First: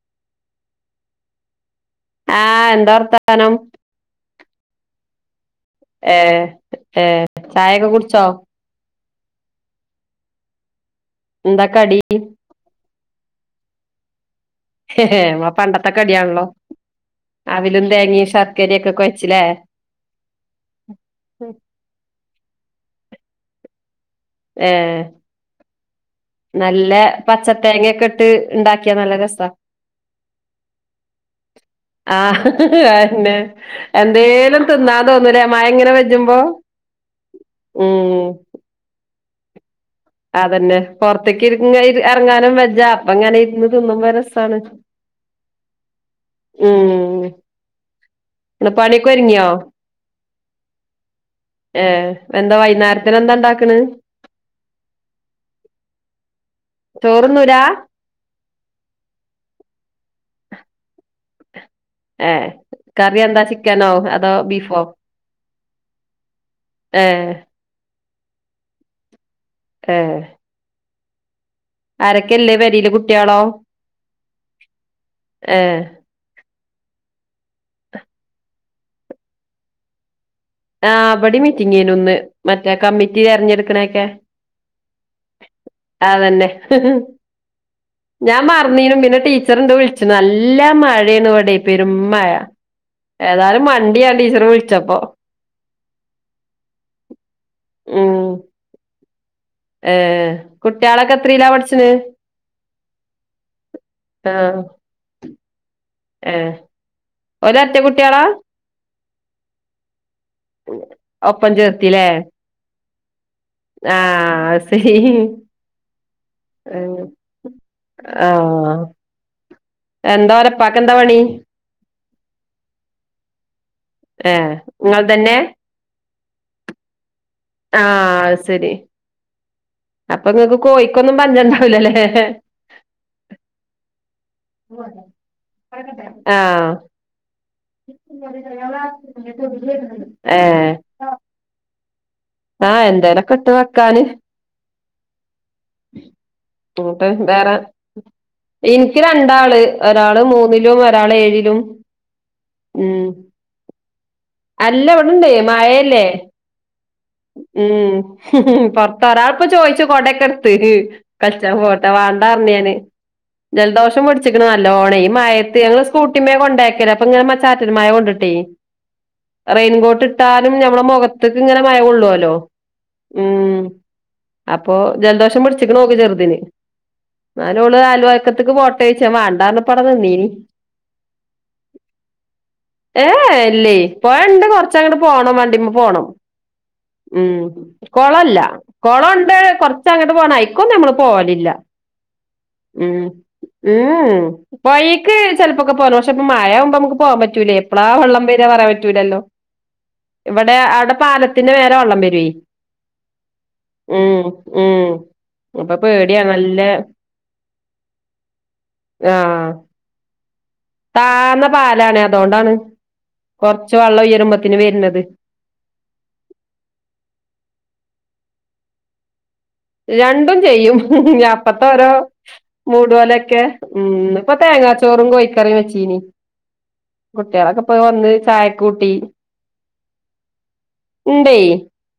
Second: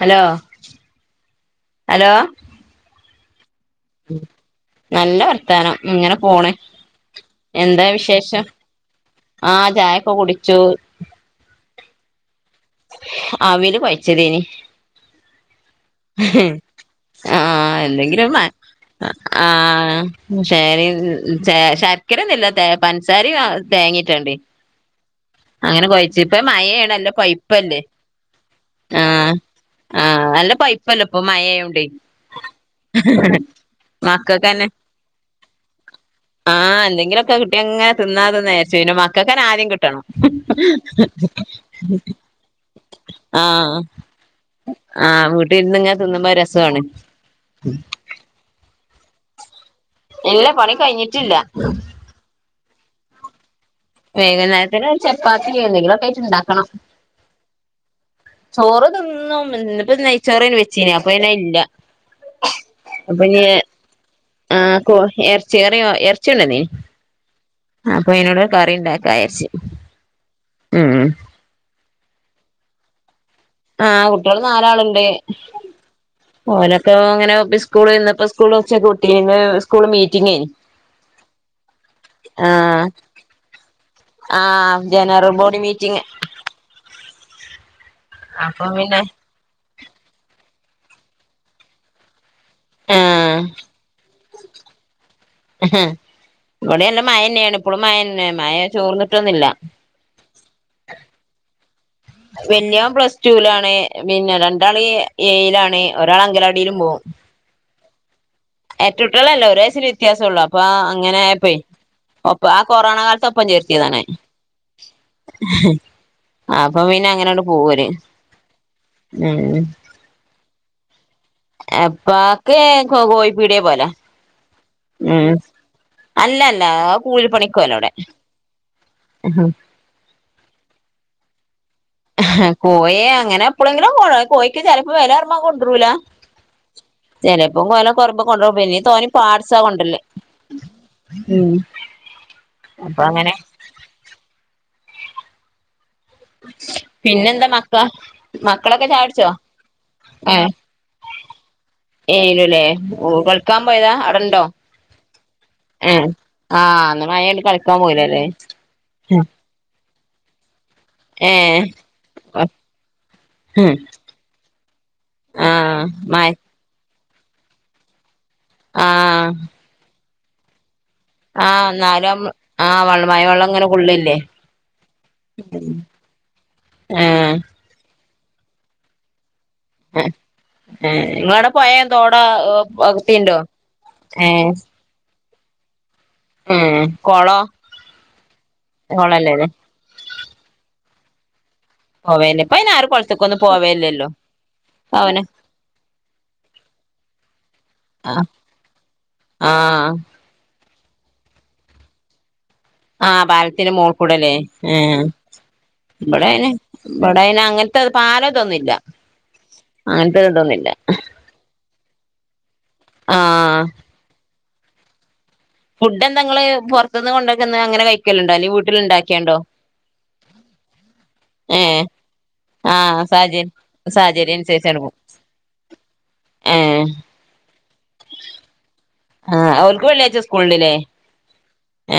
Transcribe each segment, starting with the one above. Hello hello ആഹ് എന്താ വർത്താനം ഉം നല്ല വർത്താനം ഇങ്ങനെ ഏ പോണ് ഏ ചായക്കെ കുടിച്ചോ ആഹ്ചായക്കെ കുടിച്ചു എന്താ കടി അ വല് കൊയച്ചതേനി ഹെ ഹെ പണ്ടത്തെ കടിയാണല്ലോ ആഹ് അവലും തേങ്ങി എന്തെങ്കിലും ശർക്കരിക്കെ കൊഴച്ചില്ലേ ശരി ശർക്കരൊന്നില്ല പഞ്ചസാരയും തേങ്ങയും ഇട്ടുണ്ട് ഏ അങ്ങനെ കൊഴച്ചു ഇപ്പ മയയണല്ലോ പൈപ്പല്ലേ പച്ചത്തേങ്ങൊക്കെ ഇട്ട് ഇണ്ടാക്കിയാ നല്ല ആഹ് രസാ ആഹ് നല്ല പൈപ്പല്ല പ്പം മഴയായോണ്ട് ആഹ് അതെന്നെ എന്തേലും മക്കക്ക്തന്നെ തിന്നാൻ തോന്നൂലേ മഴ ഇങ്ങനെ പെജുമ്പോ ആഹ് എന്തെങ്കിലുമൊക്കെ കിട്ടിയ അങ്ങെ ഉം തിന്നാതന്നരിച്ചു പിന്നെ മ മക്കക്ക് തന്നെ ആദ്യം കിട്ടണം അതന്നെ പുറത്തേക്ക് ഇ ഇറങ്ങാനും വെജ്ജാ അപ്പ ഇങ്ങനെ ഇരുന്നു ആഹ് തിന്നുമ്പം രസാണ് ആഹ് വീട്ടിൽന്ന് തിന്നുമ്പോ രസമാണ് ഉം ഇന്ന് പണിക്ക് ഒരുങ്ങിയോ ഇല്ല പണി കഴിഞ്ഞിട്ടില്ല ഏഹ് എന്താ വൈകുന്നേരത്തിന് എന്താ ഉണ്ടാക്കണ് വൈകുന്നേരത്തിന് ചപ്പാത്തിയോ എന്തെങ്കിലുമായിട്ട് ഒക്കെ ആയിട്ട് ഉണ്ടാക്കണം ചോറുണ്ണു ലാ ചോറ് തിന്നും ഇന്നിപ്പ നെയ്ച്ചോറന് വെച്ചീ നിഅപ്പൊ ഇനി ഇല്ല ഏ കറി അപ്പൊ എന്താ [unintelligible] ചിക്കനോ അതോ ആ ബീഫോ കൊ ഇറച്ചി കറിയോ ഇറച്ചികൊണ്ട് വന്നീനീ ഏ അപ്പൊ അതിനോട് കറി ഉണ്ടാക്കാ വിചാരിച്ചു ആഹ് ഉം [unintelligible] ആരൊക്കെല്ലേപെരയില് കുട്ടിയോളോ ആഹ്കുട്ടിയോള്നാലാളുണ്ട് ഓനൊക്കെ അങ്ങനെ സ്കൂള് ഇന്നപ്പോ സ്കൂള വെച്ച കുട്ടീ സ്കൂ മീറ്റിംഗ്ആയി ആ ബടി മീറ്റിങ്ങേനുന്ന് മറ്റേ കമ്മിറ്റി തെരഞ്ഞെടുക്കണൊക്കെ നറൽ ബോഡി മീറ്റിംങ്ങ് [unintelligible] ഞാൻ മറന്നീനു പിന്നെ ടീച്ചറിണ്ട് വിളി [unintelligible] നല്ല മഴേന്ന് വിടെ പെരും മഴ ആ ഏതായാലും മണ്ടി ഞാ ടീച്ചറ് വിളിച്ചപ്പോ [unintelligible] ഇവടീ നല്ല മഴന്നെണ് ഇപ്പോളും മഴ ഉം ന്നെ മയ ചോർന്നിട്ടൊന്നു ല്ല ഏ കുട്ടികളൊക്കെ എത്രലാ പഠിച്ചിന് വെല്യാൻ പ്ലസ്റ്റൂ ലാണ് ആ പിന്നെ രണ്ടാള് ഏയിലാണ് ഒരാള് അങ്കലാടിലും പോവും ഒരേര്റ്റ കുട്ട്യേളാ എരറ്റ ട്ടോള്ളല്ല ഒരയ്സിൻ്റ വ്യത്യാസം ഉള്ളൂ അപ്പ അങ്ങനെ ആയ് ഒപ്പം പോയി ചേർത്തിലേ ഒപ്പ ആ കൊറോണ കാലത്ത് ഒപ്പം ചേർത്ത്യ ആ അത് സെരി [unintelligible] അപ്പൊ പിന്നെ അങ്ങനട് പോവോല് ആ ഏ എന്താ ഒരേപ്പാക്ക് എന്താ പണി എപ്പാക്ക് കോ കോഴിപ്പീടി പോല ഏ ഇങ്ങൾ തന്നെ അല്ല അല്ല അഹ് കൂലിപ്പണിക്ക് പോവല ഔടെ ആഹ് അത് ശരി അപ്പൊ ങ്ങക്ക് കോഴിക്കൊന്നും പഞ്ചണ്ടാവൂലലെ കോയി അങ്ങനെ എപ്പളെങ്ങിലുംഒക്കെ കൊണ്ടേരും കോഴിക്ക് ചെലപ്പോ വെലെറൂമ്പം കൊണ്ടൊരുല ആഹ് ചെലപ്പം വെല കൊറമ്പ കൊണ്ടൊരു പിന്നീ തോനീ പാട്സാ കൊണ്ടര്ല് ഉം ആഹ അപ്പൊ അങ്ങനെ എന്തേലൊക്കെട്ട് വെക്കാാന് [unintelligible] പിന്നെന്താ വേറെ മക്ക മക്കളൊക്കെ ഇൻക്ക് ചായ കുടിച്ചോ രണ്ടാള് ഒരാള് മൂന്നിലും ഒരാള് ഏഴിലും ഏയില് ലെ ഉം കള്ക്കാൻ പോയതാ ഔടേണ്ടോ അല്ല ഇവിടെണ്ട് മഴല്ലേ ആഹ് ഇന്ന് മഴയായോണ്ട് കളിക്കാൻ ഉം പോയില്ലല്ലേ [unintelligible] [unintelligible] ചോയിിച്ചു കൊടക്കെട് ത്ത് ഏ കളിച്ചാ പോട്ടെ വാണ്ടാറ്ഞ്ഞ് ഞാന് ജലദോഷം പിടിച്ചിക്ക്ണ് നല്ലോണെ മയത്ത് ഞങ്ങള് ആഹ് സ്കൂട്ടി മഴ മേ കൊണ്ടാക്കല്ല അപ്പ ഇങ്ങെനെ മ ചാറ്റൽ മഴ കൊണ്ടിട്ടേ ആ ആ റെെയിൻകോട്ട് ട്ടാലും ഞമ്മളെ മുഖത്തക്ക് ഇങ്ങനെ ആഹ് മഴമള്ളു എന്നാലും ല്ലോ ആഹ് വെള്ള മഴ വെള്ളം ഉം ഇങ്ങനെ കൊള്ളില്ലേ അപ്പൊ ജലദോഷം പിടിച്ചിക്ക്ണ് ഓക്ക് ചെർതിന് ഏ ഏ ന്നാലും ഓള് അയൽവക്കത്ത്ക് പോട്ടെ യ്ച്ചാ വേണ്ടാന്ന് ഏ ഇങ്ങളോടെ പോയെ തോടോ [unintelligible] ച്ച ങ്ങട്ട് പോണം വണ്ടിമ്മെ പോണം ഏ ഉം കൊളോ കൊളല്ല കൊളണ്ട് കൊളല്ലേല്ലേ കൊറ് ച്ച അങ്ങട്ട് പോണം അയ്ക്കൊന്നും നമ്മള് പോവലില്ല പോവേല്ലെ ഇപ്പോ അയിന് ആരും കൊളത്തേക്കൊന്നും പോവല്ലല്ലോ പോഴേക്ക് ചെലപ്പോക്കെ പോക പക്ഷെ ഇപ്പം മഴ കുമ്പോ അമക്ക് പോവാൻ പറ്റൂലെ എപ്പളാ ആഹ് വെള്ളം വരാ പറയാൻ പറ്റൂ ആഹ് [unintelligible] ഇവടെ അടെ പാലത്തിന് മേലെ വെള്ളം വരൂ ആ പാലത്തിന്റെ മോൾക്കൂടല്ലേ ഏ ഉം അപ്പൊ പേടിയാ ഇവടെ അയിന് നല്ല ഇവിടെ അയിന് അങ്ങനത്തെ പാലം തൊന്നും ഇല്ല അ ആ അങ്ങനത്തെതോന്നുല്ലാ പാലാണ് അതോണ്ടാണ് ആഹ് കൊറച്ച് വെള്ളം ഉയരുമ്പത്തിന് വര് ന്നത് ഫുഡ് എന്തങ്ങള് പുറത്തു നിന്ന് കൊണ്ടോക്കുന്ന അങ്ങനെ കഴിക്കലുണ്ടോ അല്ലെങ്കി വീട്ടിലുണ്ടാക്കിയണ്ടോ രണ്ടും ചെയ്യും അപ്പത്ത ഏഹ് ഓരോ മൂടു ആഹ് പോലൊക്കെ സാഹചര്യം ഉം ഇന്നിപ്പൊ സാഹചര്യം അനുസരിച്ചാണ് പോവും തേങ്ങാച്ചോറും കോഴിക്കറിയും വെച്ചീനി ഏഹ് കുട്ടികളൊക്കെ പോയി വന്ന് ചായൊ കൂട്ടി ആ ഓൽക്ക് വെള്ളിയാഴ്ച്ച സ്കൂളിണ്ട്ല്ലേ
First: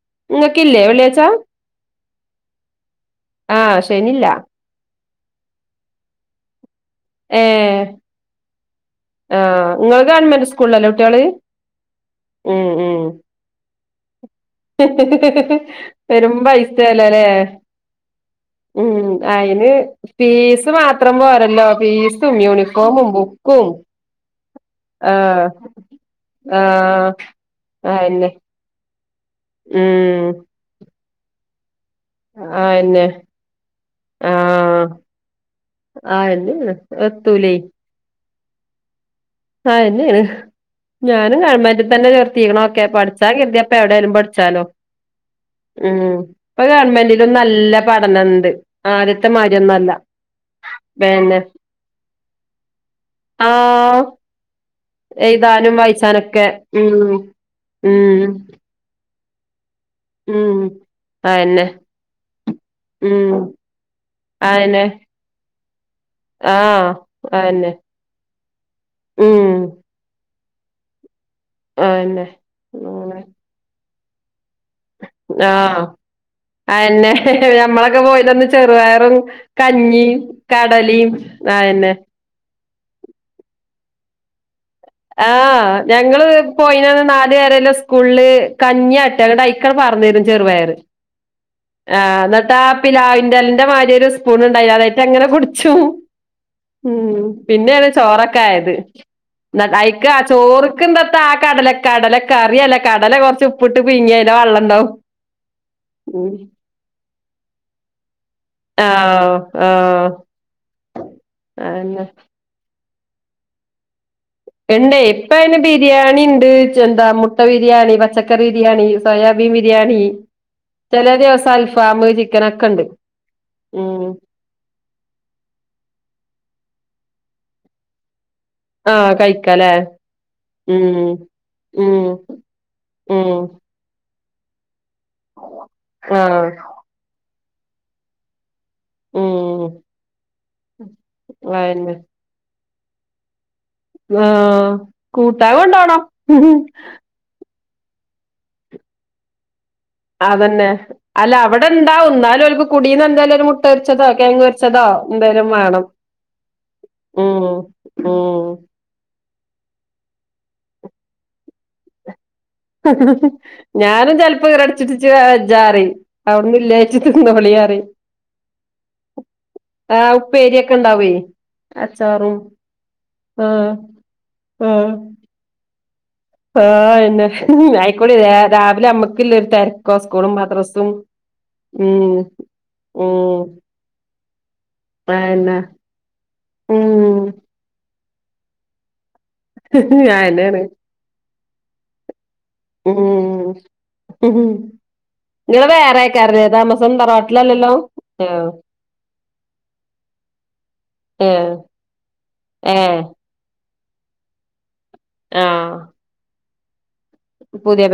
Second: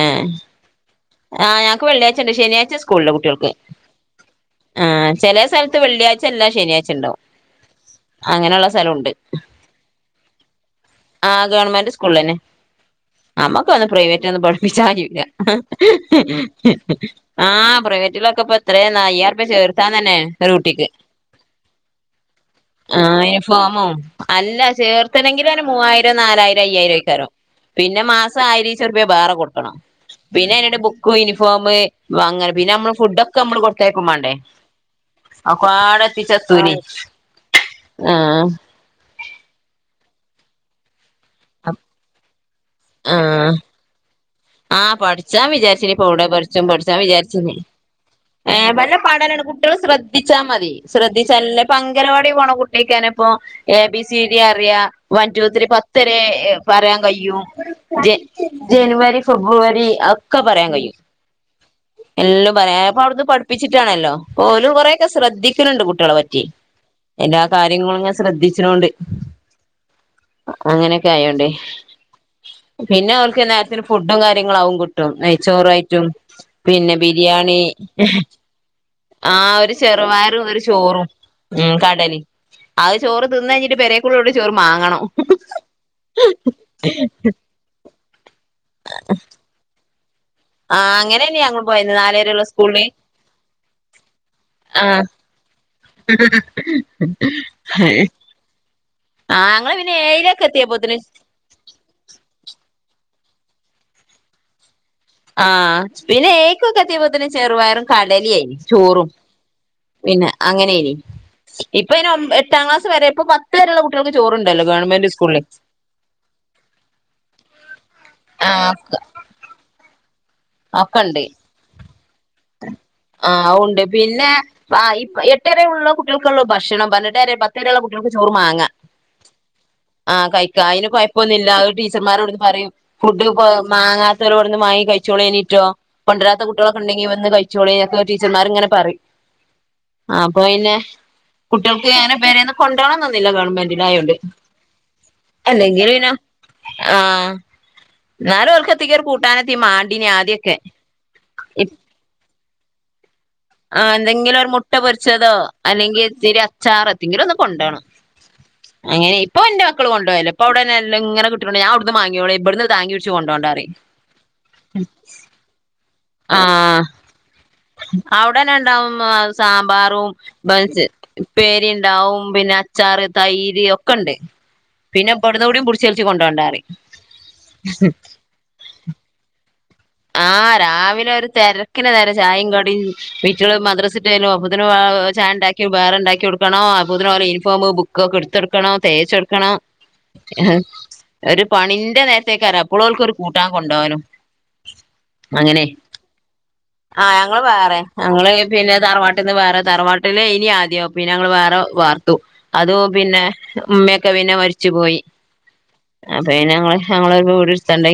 എ കില്ലേ ഒ ആ ഞങ്ങക്ക് വെള്ളിയാഴ്ച്ചണ്ട് ശനിയാഴ്ച സ്കൂളില്ല കുട്ടിൾക്ക്. ആ ശനില്ല. ആ ചില സ്ഥലത്ത് വെള്ളി ആഴ്ച ഇല്ല ശനിയാഴ്ച ഉണ്ടാവും. ഏ അങ്ങനെയുള്ള സ്ഥലമുണ്ട് ആ നിങ്ങൾ ഗവൺമെന്റ് സ്കൂളിലല്ലോ കുട്ടിള് ഉം ഉം. നമ്മുക്ക് ഒന്ന് പ്രൈവറ്റ് ഒന്നും പ പെരും [unintelligible] പൈസയാല്ലേ ആ പ്രൈവറ്റിലൊക്കെപ്പ എത്രന്നാ ഉം അയ്യായിരുർപ്യ അയിന് ചേർത്താൻ തന്നെ ഒരു ഫീസ് കുട്ടിക്ക്. മാത്രം പോരല്ലോ ഫീസും ആ യൂണിഫോമും ബുക്കും യൂണിഫോമും അല്ല ആഹ് ചേർത്തനെങ്കില- മൂവായിരം നാലായിരം അയ്യായിരം ആഹ് ആയിക്കേരം. പിന്നെ അയെന്നെ മാസം ആയിരിച്ചം രൂപ്പിയാ വേറെ കൊട്ക്കാ ഉം പിന്നെ [unintelligible] ബുക്ക് യൂണിഫോം വ അങ്ങനെ പിന്നെ നമ്മൾ അയെന്നെ ഫുഡ് ഒക്കെ നമ്മള് കൊടുത്തേക്കും മാണ്ടേ. ആഹ് ഒക്കപ്പാടെ എത്തിച്ചാ എത്തുലെ അയെന്നേണ് എത്തൂലേ ആഹ. അതെന്നെണ്. ഞാനും ഗവൺമെന്റ് തന്നെ ചേർത്തിക്ണോ ഒക്കെ ആ പഠിച്ചാ കരുതി അപ്പം എവിടെയായാലും പഠിച്ചാലോ. ആ പഠിച്ചാ വിചാരിച്ച ഉം ഓവുടെ ഇപ്പൊ പഠിച്ചും പഠിച്ചാം ഗവൺമെന്റിലും വിചാരിച്ച. നല്ല പഠനണ്ട് ഏ വല്ല ആദ്യത്തെ പാടണ് കുട്ടികൾ ശ്രദ്ധ മാരിയൊന്നല്ല ശ്രദ്ധിച്ചാ മതി. പിന്നെ ശ്രദ്ധിച്ചല്ലേ ഇപ്പോ അംഗനവാടി പോണ കുട്ടിക്കാനപ്പൊ A ah B C D അറിയ. വൺ ടു ത്രീ എഴുതാനും പത്ത് വരെ വായിച്ചാനൊക്കെ പറയാൻ ഉം കഴിയും ഉം എ- ജനുവരി ഫെബ്രുവരി [unintelligible] ക്കെ ഉം പറയാൻ കഴിയും. അയെന്നെ എല്ലാം പറയാ അപ്പ അവുട്ന്ന് ഉം പഠിപ്പിച്ചിട്ടാണല്ലോ ഓലും അയെന്നെ കൊറക്കെ ശ്ര ശ്രദ്ധിക്കണണ്ട് കുട്ടികളെ പറ്റി ആഹ് എല്ല അതെന്നെ കാര്യങ്ങളും ഇങ്ങനെ ശ്രദ്ധിച്ചണൊണ്ട്. ഉം അങ്ങനെയൊക്കെ ആയോണ്ടേ അതെന്നെ പിന്നെ അങ്ങനെ അവർക്ക് ഫുഡും കാര്യങ്ങളാവും കി ആഹ് നെയ്ച്ചോറായിട്ടും പിന്നെ അതെന്നെ ബിരിയാണി ഞമ്മളൊക്കെ പോയിനന്ന് ചെറുപയറും ആ ഒരു കഞ്ഞിയും ചെറുപയറും ഒരു ചോറും കടലിം ഉം അതെന്നെ കടലിം. അഹ് ചോറ് തിന്ന് കഴിഞ്ഞിട്ട് പേരെകുള്ളുടി ചോറ് വാങ്ങണം. ആ ഞങ്ങൾ പോയിന നാലു വരല്ലോ സ്കൂള് കഞ്ഞി ആട്ടെ ട്ടായിക്കണ്ട് പറന്നേരും ചെറുപയർ. ആഹ് അങ്ങനെന്നെ ഞങ്ങൾ പോയത്. ആ നാലേരെള്ള ന്നിട്ടാ ആ സ്കൂളില് പിലാവിന്റെ എലന്റെ മാതിരി ഒരു സ്പൂൺ ഉണ്ടായിന് അതായിട്ട് ആഹ് അങ്ങനെ കുട്ച്ചും. [unintelligible] ഉ പിന്നെയാണ് ചോറൊക്കെ ആയത്. ആഹ് ഞങ്ങള് പിന്നെ അയിക്ക ആ ഏഴിലൊക്കെ ചോറക്ക് എത്തിയപ്പോത്തിന് എന്ത്ത കടല കടല കറിയല്ല കടല കൊറച്ച് ഉപ്പിട്ട് പുഴിങ്ങിയന്റെ വള്ളം ണ്ടാവും. ആ പിന്നെ ഏഴികൊക്കെ എത്തിയപ്പോത്തിന് ചെറുപയറും കടല ആയി. ചോറും ആഹ് ആഹ് പിന്നെ അങ്ങനെ നി. അതെന്നെ ഇപ്പയിൻ [unintelligible] എട്ടാം ക്ലാസ് വരെ ഇപ്പ പ [unintelligible] കുട്ടികൾക്ക് ചോറ്. എന്നെ ഇപ്പം അയിന് ബിരിയാണിണ്ട്. എന്താ മുട്ട ബിരിയാണി പച്ചക്കറി ബിരിയാണി ആഹ് സോയാ മീൻ ബിരിയാണി ചെല ദിവസം അൽഫാമ്മ് ചി ആഹു ഉണ്ട് പിന്നെ. ആ ഇപ്പം എട്ടര ഉള്ള കുട്ടികക്കുള്ള ഭക്ഷണം പറഞ്ഞിട്ട്കാര്യ പത്തര ഉുള്ള കുട്ടികൾക്ക് ചോറ് മാങ്ങ. ആഹ് കഴിക്കാലേ ആ കഴിക്ക അതിന് ഉം കൊഴപ്പൊന്നുമില്ല അ ഉം ടീച്ചർമാരോടുന്ന് പറയും ഫുഡ് ഉം മാങ്ങാത്തവരോവിടുന്ന് മാങ്ങി കഴിച്ചോളി. എണിട്ടോ കൊണ്ടരാത്ത ആഹ് കുട്ടികൾ ഉണ്ടകിൽ ന്ന് കയിച്ചോളി ടീച്ചർമാർ ഇങ്ങനെ പറയും. ഉം ആ അപ്പൊ പിന്നെ കുട്ടികൾക്ക് അതെന്നെ അങ്ങനെ പേര ഒന്നും കൊണ്ടുപോണംന്നില്ല ഗവൺമെന്റ് തിനായണ്ട്. ആഹ് കൂട്ടാൻ കൊണ്ടോണം എല്ലാങ്കിലുംനോ ആഹ ന്നാലും ഓൾക്ക് [unintelligible] [inaudible] [unintelligible] അതന്നെ. അല്ല അവിടെ എന്താ എന്നാലുംക്ക് കുടീന്ന് എന്തായാലും ഒരു ആ പൊരിച്ചതോ എന്തെങ്കിലും കിഴങ്ങ് ഒരു മുട്ട പൊരിച്ചതോ എന്തേലും വേണം അല്ലെങ്കിൽത്തിരി അച്ചാറോ എന്തങ്കിലും ഒന്ന് ഉം കൊണ്ടുണം. ഉം അങ്ങനെ ഇപ്പോ എന്റെ മക്കൾ കൊണ്ടോവെല്ലിയ ഇപ്പം അവിടെല്ല ഇങ്ങനെ കിട്ടിനൊണ്ട് ഞാൻഅവുട്ന്ന് മങ്ങിയൊള്ളി ഇവിടുന്ന് താങ്ങി പിടിച്ച് കൊണ്ടോണ്ടാ പറയും ഞാനും ചിലപ്പോ ഇറടച്ചിട്ടച്ച് വെജാറിയും ആഹ അവിടന്നെ ഉണ്ടാവും സാമ്പാറും ആഹ് ഉപ്പേരിയൊക്കെ ഇണ്ടാവേ ഉപ്പേരി ഉണ്ടാവും അച്ചാറും പിന്നെ അച്ചാറ് തൈര് ഒക്കെ ഉണ്ട് ഓ പിന്നെ ഇവട്ന്നൂടി പുട്ചുൽച്ച് കൊണ്ടോവണ്ടേ ആഹ് എന്നന്നെ ആയിക്കോടി രാവിലെ അമ്മക്കില്ല ഒരു തരം ആഹ് രാവിലെ ഒരു തിരക്കിന നേരെ ഉം ചായയും കടിയും ഉം വീറ്റില് മദ്രസി അപ്പ ചാൻ അയെന്നെ ഉണ്ടാക്കി വേറെ ഉണ്ടാക്കി കൊടുക്കണം അപ്പത്തിനും ഉം ഓലെ യൂണിഫോം ഒക്കെ എടുത്തെടുക്കണോ തേച്ചെടു അയെന്നേണ് ഒരു പണിന്റെ നേരത്തേക്ക അപ്പോളും ഓല്ക്കൊരു കൂട്ടാ കൊണ്ടപകാനും ഉകൂ അങ്ങനെ ആ ഞങ്ങള് തറവാട്ടിലല്ലല്ലോ വേറെ ഞങ്ങള് ആഹ് പിന്നെ താറവാട്ടിൽ നിന്ന് വേറെ തറവാട്ട് ല്ലേ ഇനി ആദ്യം പിന്നെ ഞങ്ങൾ ഏഹ് വേറെ വാർത്തു അതോ ഏഹ് പിന്നെ ഉമ്മയൊക്കെ പിനെ മരിച്ചു പോയി ആഹ അപ്പൊ ഞങ്ങള് ഞങ്ങളരു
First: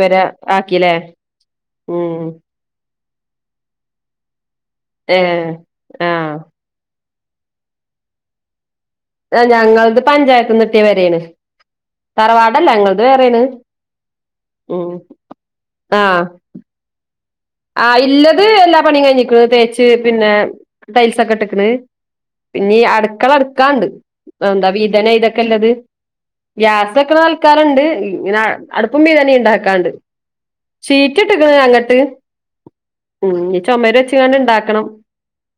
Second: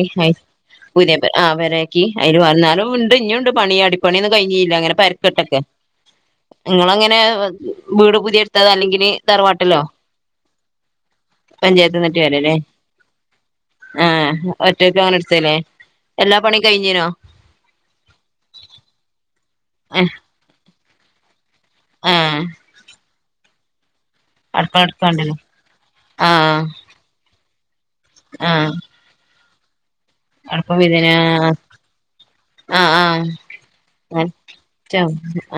പെര ആക്കിലേ ആ അവരക്കി ഉം അയില് പറഞ്ഞന്നാലും ഉണ്ട് ഇനിയുണ്ട് പണി അടിപ്പണിന്നും കഴിഞ്ഞഞ്ല്ല അങ്ങനെ ഏഹ് പരക്കെട്ടൊക്കെ ആഹ് നിങ്ങള അങ്ങനെ വീട് പുതിയെടുത്തത് അല്ലെങ്കിൽ ആ ഞങ്ങളത് പഞ്ചായത്തന്ന് ഇട്ടിയ വരാണ് തറവാടല്ല ഞങ്ങളത് വേറൊണ് ആഹ ഒറ്റക്ക അവന എടുത്തല്ലേ ആഹ് പണി കഴഞ്ഞ്ഞനോ ആ ഇല്ലത് എല്ലാ പണിയും കഴിഞ്ഞിക്കുന്നു തേച്ച് ഏഹ് പിന്നെ ടൈൽസൊക്കെ ഇട്ടക്കണ് ആഹ് പിന്നെ അടുക്കള അടുക്കാണ്ട് എന്താ അടുക്കള വിതന അടുക്കാണ്ടല്ലേ ഇതൊക്കെ ഉള്ളത് ആഹ് ഗ്യാസ് ഇക്കണ ആൾക്കാറുണ്ട് ഇങ്ങന ആഹ് അടുപ്പ മീ തന്നെ ഉണ്ടാക്കാണ്ട് ചീറ്റ ഇട്ടക്കണ അങ്ങോട്ട് ആഹ ആഹ ഇണ്ടാക്കണം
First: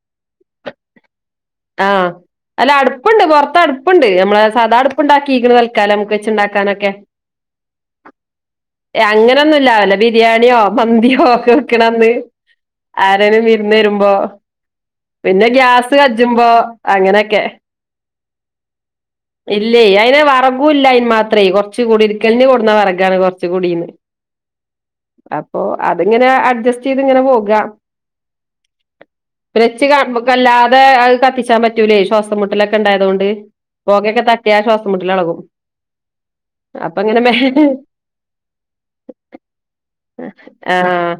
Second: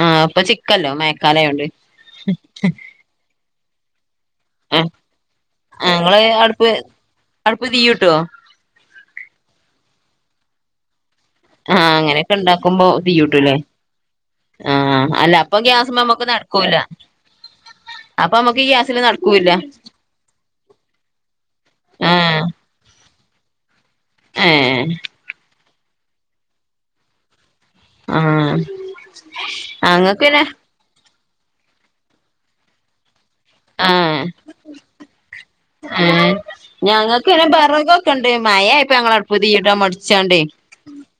ആ അപ്പൊ ചിക്കല്ലോ മഴക്കാലയോണ്ട് ആഹ് അല്ല അടുപ്പുണ്ട് പുറത്ത് അടുപ്പുണ്ട് നമ്മള സാദാ ആ അടുപ്പ ഉണ്ടാക്കിക്ക്ണ് തൽക്കാല നമുക്ക് ഞങ്ങള് വെച്ച അടുപ്പ് ഉണ്ടാക്കാനൊക്കെ അടുപ്പ് തീയൂട്ടോ അങ്ങനൊന്നുംല്ലാ വല്ല ബിരിയാണിയോ മന്തിയോ ആ നക്കണന്ന് അങ്ങനെയൊക്കെ ഉണ്ടാക്കുമ്പോ ആരനും തീയൂട്ടൂല്ലേ വിരുന്ന് വരുമ്പോ ആ അല്ല പിന്നെ അപ്പൊ ഗ്യാസ് കജുമ്പോ അങ്ങനെയൊക്കെ അപ്പ അമ്മക്കക്ക് ഗ്യാസില് നടക്കൂല്ല ഇല്ലേ അയിന് വറകും ഇല്ല അതിന് മാത്രമേ കുറച്ച കൂടി ആ ഇരിക്കലിന് കൂടുന്ന വർഗാണ് കുറച്ച കൂടിന്ന് ഏ അപ്പൊ അതിങ്ങനെ അഡ്ജസ്റ്റ് ചെയ്ത് ഇങ്ങനെ പോകാം ആ ച്ച ഞങ്ങക്ക് പിന്നെ കമ്പക്കല്ലാ അത അത് കത്തിച്ചാൻ പറ്റൂലേ ശ്വാസം മുട്ടലൊക്കെ ഉണ്ടായതുകൊണ്ട് പോകയൊക്കെ തട്ടിയാ ശ്വാസം മുട്ടിലിളകും ആം ഞങ്ങൾക്ക് ഇന്നെ ബറകൊക്കെ ഇണ്ട് മയ ആപ്പോ ഞങ്ങ അടുപ്പുതി ഇടാ മടിച്ചോണ്ട് ആഹ്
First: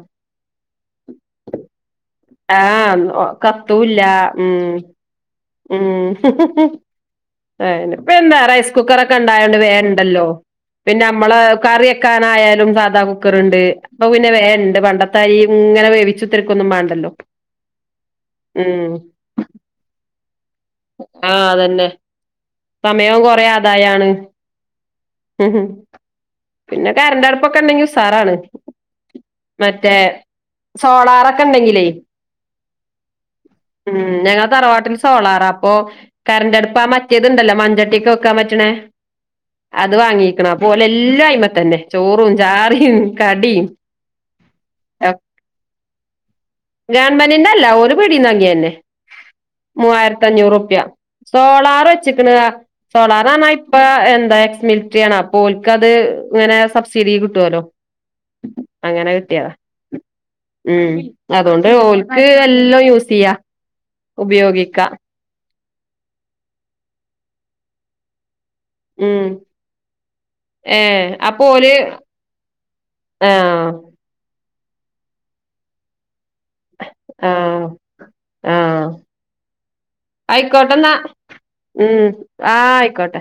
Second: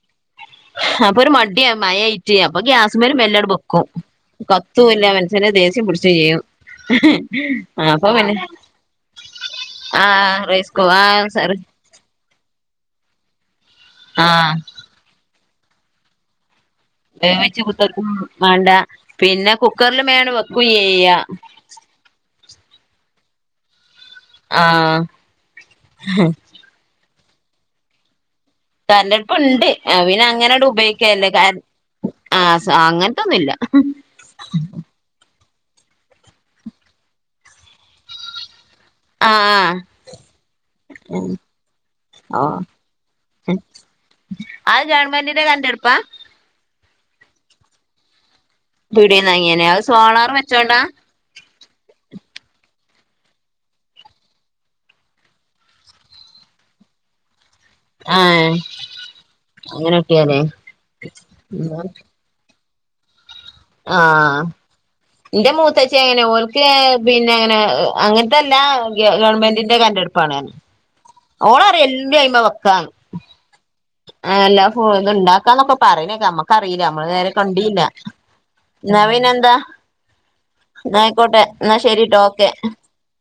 അപ്പൊ ഒരു മഡിയ മഴയായി അപ്പൊ ആഹ് ഗ്യാസ്മേനും മെല്ലട് വെക്കും കത്തൂല്ല ഉം കത്തുല്ല മനുഷ്യന് ദേഷ്യം പിടിച്ചും ചെയ്യും ഉ അ ഇപ്പ എന്താ റൈസ് കുക്കറെക്കെ ഉണ്ടായതോണ്ട് വേണ്ടണ്ടല്ലോ ആഹ് റൈസ് കു പിന്നെ ആ നമ്മള് സോറി കറിയക്കാനാലും സാധാ കുക്കറണ്ട് അ പിന്നെ ആഹ് വേണ്ട് പണ്ട രി ഇങ്ങനെ വേവിച്ച തിരക്കൊന്നും വേണ്ടല്ലോ വേവിച്ച് കുത്തർക്കും വേണ്ട ഉം പിന്നെ കുക്കറൽ മേണ് വെക്കും ചെയ്യ അ തന്നെ സമയം കൊറേ ആദായാണ്. ആഹ് പിന്നെ കരന്റ ട്പ്പൊക്കെണ്ടെങ്കി ഉസാറാണ്. കരൻ്റട്പ്പുണ്ട്, മറ്റേ അപിന്നെ അങ്ങനട് ഉപയോക്കേല്ല സോളാറൊക്കെ കാര് ഉണ്ടെങ്കിലേ ആ സാ അങ്ങൻ- ഉം ഞങ്ങള തറവാട്ടിൽ സോളാറ അപ്പൊ. കരൻ്റട്പ്പാ മറ്റേത്ണ്ടല്ലോ മഞ്ചട്ടിക്ക് വെക്കാ പറ്റണേ. ആഹ് അത് വാങ്ങിക്ണ് അപ്പോലെല്ലു അയ്മതന്നെ ചോറും ചാറിയും കടിം. അവ് ഗവൺമെൻ്റിൻ്റെ കര്ൻ്റട്പ്പാ? ഗവൺമെന്റിന്റല്ല ഓല് പിടീന്നാങ്ങ്യ ന്നെ. പീടീന്നാങ്ങ്യനെ അവ്സോളാർ വെച്ചോണ്ടാ? സോളാറെച്ച്ക്ണ. സോളാറാർണ ഇപ്പ എന്താ എക്സ് മിൽട്രി ആണ്, അപ്പോൽക്കത് ങ്ങനെ സബ്സിഡി കിട്ടോലോ. ആഹ് അങ്ങനെ കിട്ട്യത അങ്ങനെ കിട്ടിയാലേ ഉം. തോണ്ട് ഓൽക്ക് എല്ലു യൂസെയ്യാ. ആഹ്. ന്റെ മൂത്തച്ച്യങ്ങനെ ഓൽക്ക് ഏ പിന്നെ ങ്ങനെ അങ്ങൻത്തല്ലാ. ഗ്യ ഉം ഗവൺമെന്റിന്റെ കര്ൻ്റട്പ്പാണ്. ഏഹ് അപ്പൊ ഓല് ഓളറി എല്ലു അയ്മ വക്കാന്ന്. ആഹ് അങ്ങല്ലാ ഫു ഇതുണ്ടാക്കാന്നൊക്കെ പറിണേക്ക അമ്മക് കറീല അമ്മള് നേരെ ആഹ് കണീല്ല, ആഹ് ന്നാ പിന്നെന്താ? ആയിക്കോട്ടെന്നാ ന്നായ്ക്കോട്ടെ ന്നാ ഉം ശരിട്ടോ ഒ ക്കെ. ആഹ് ആയിക്കോട്ടെ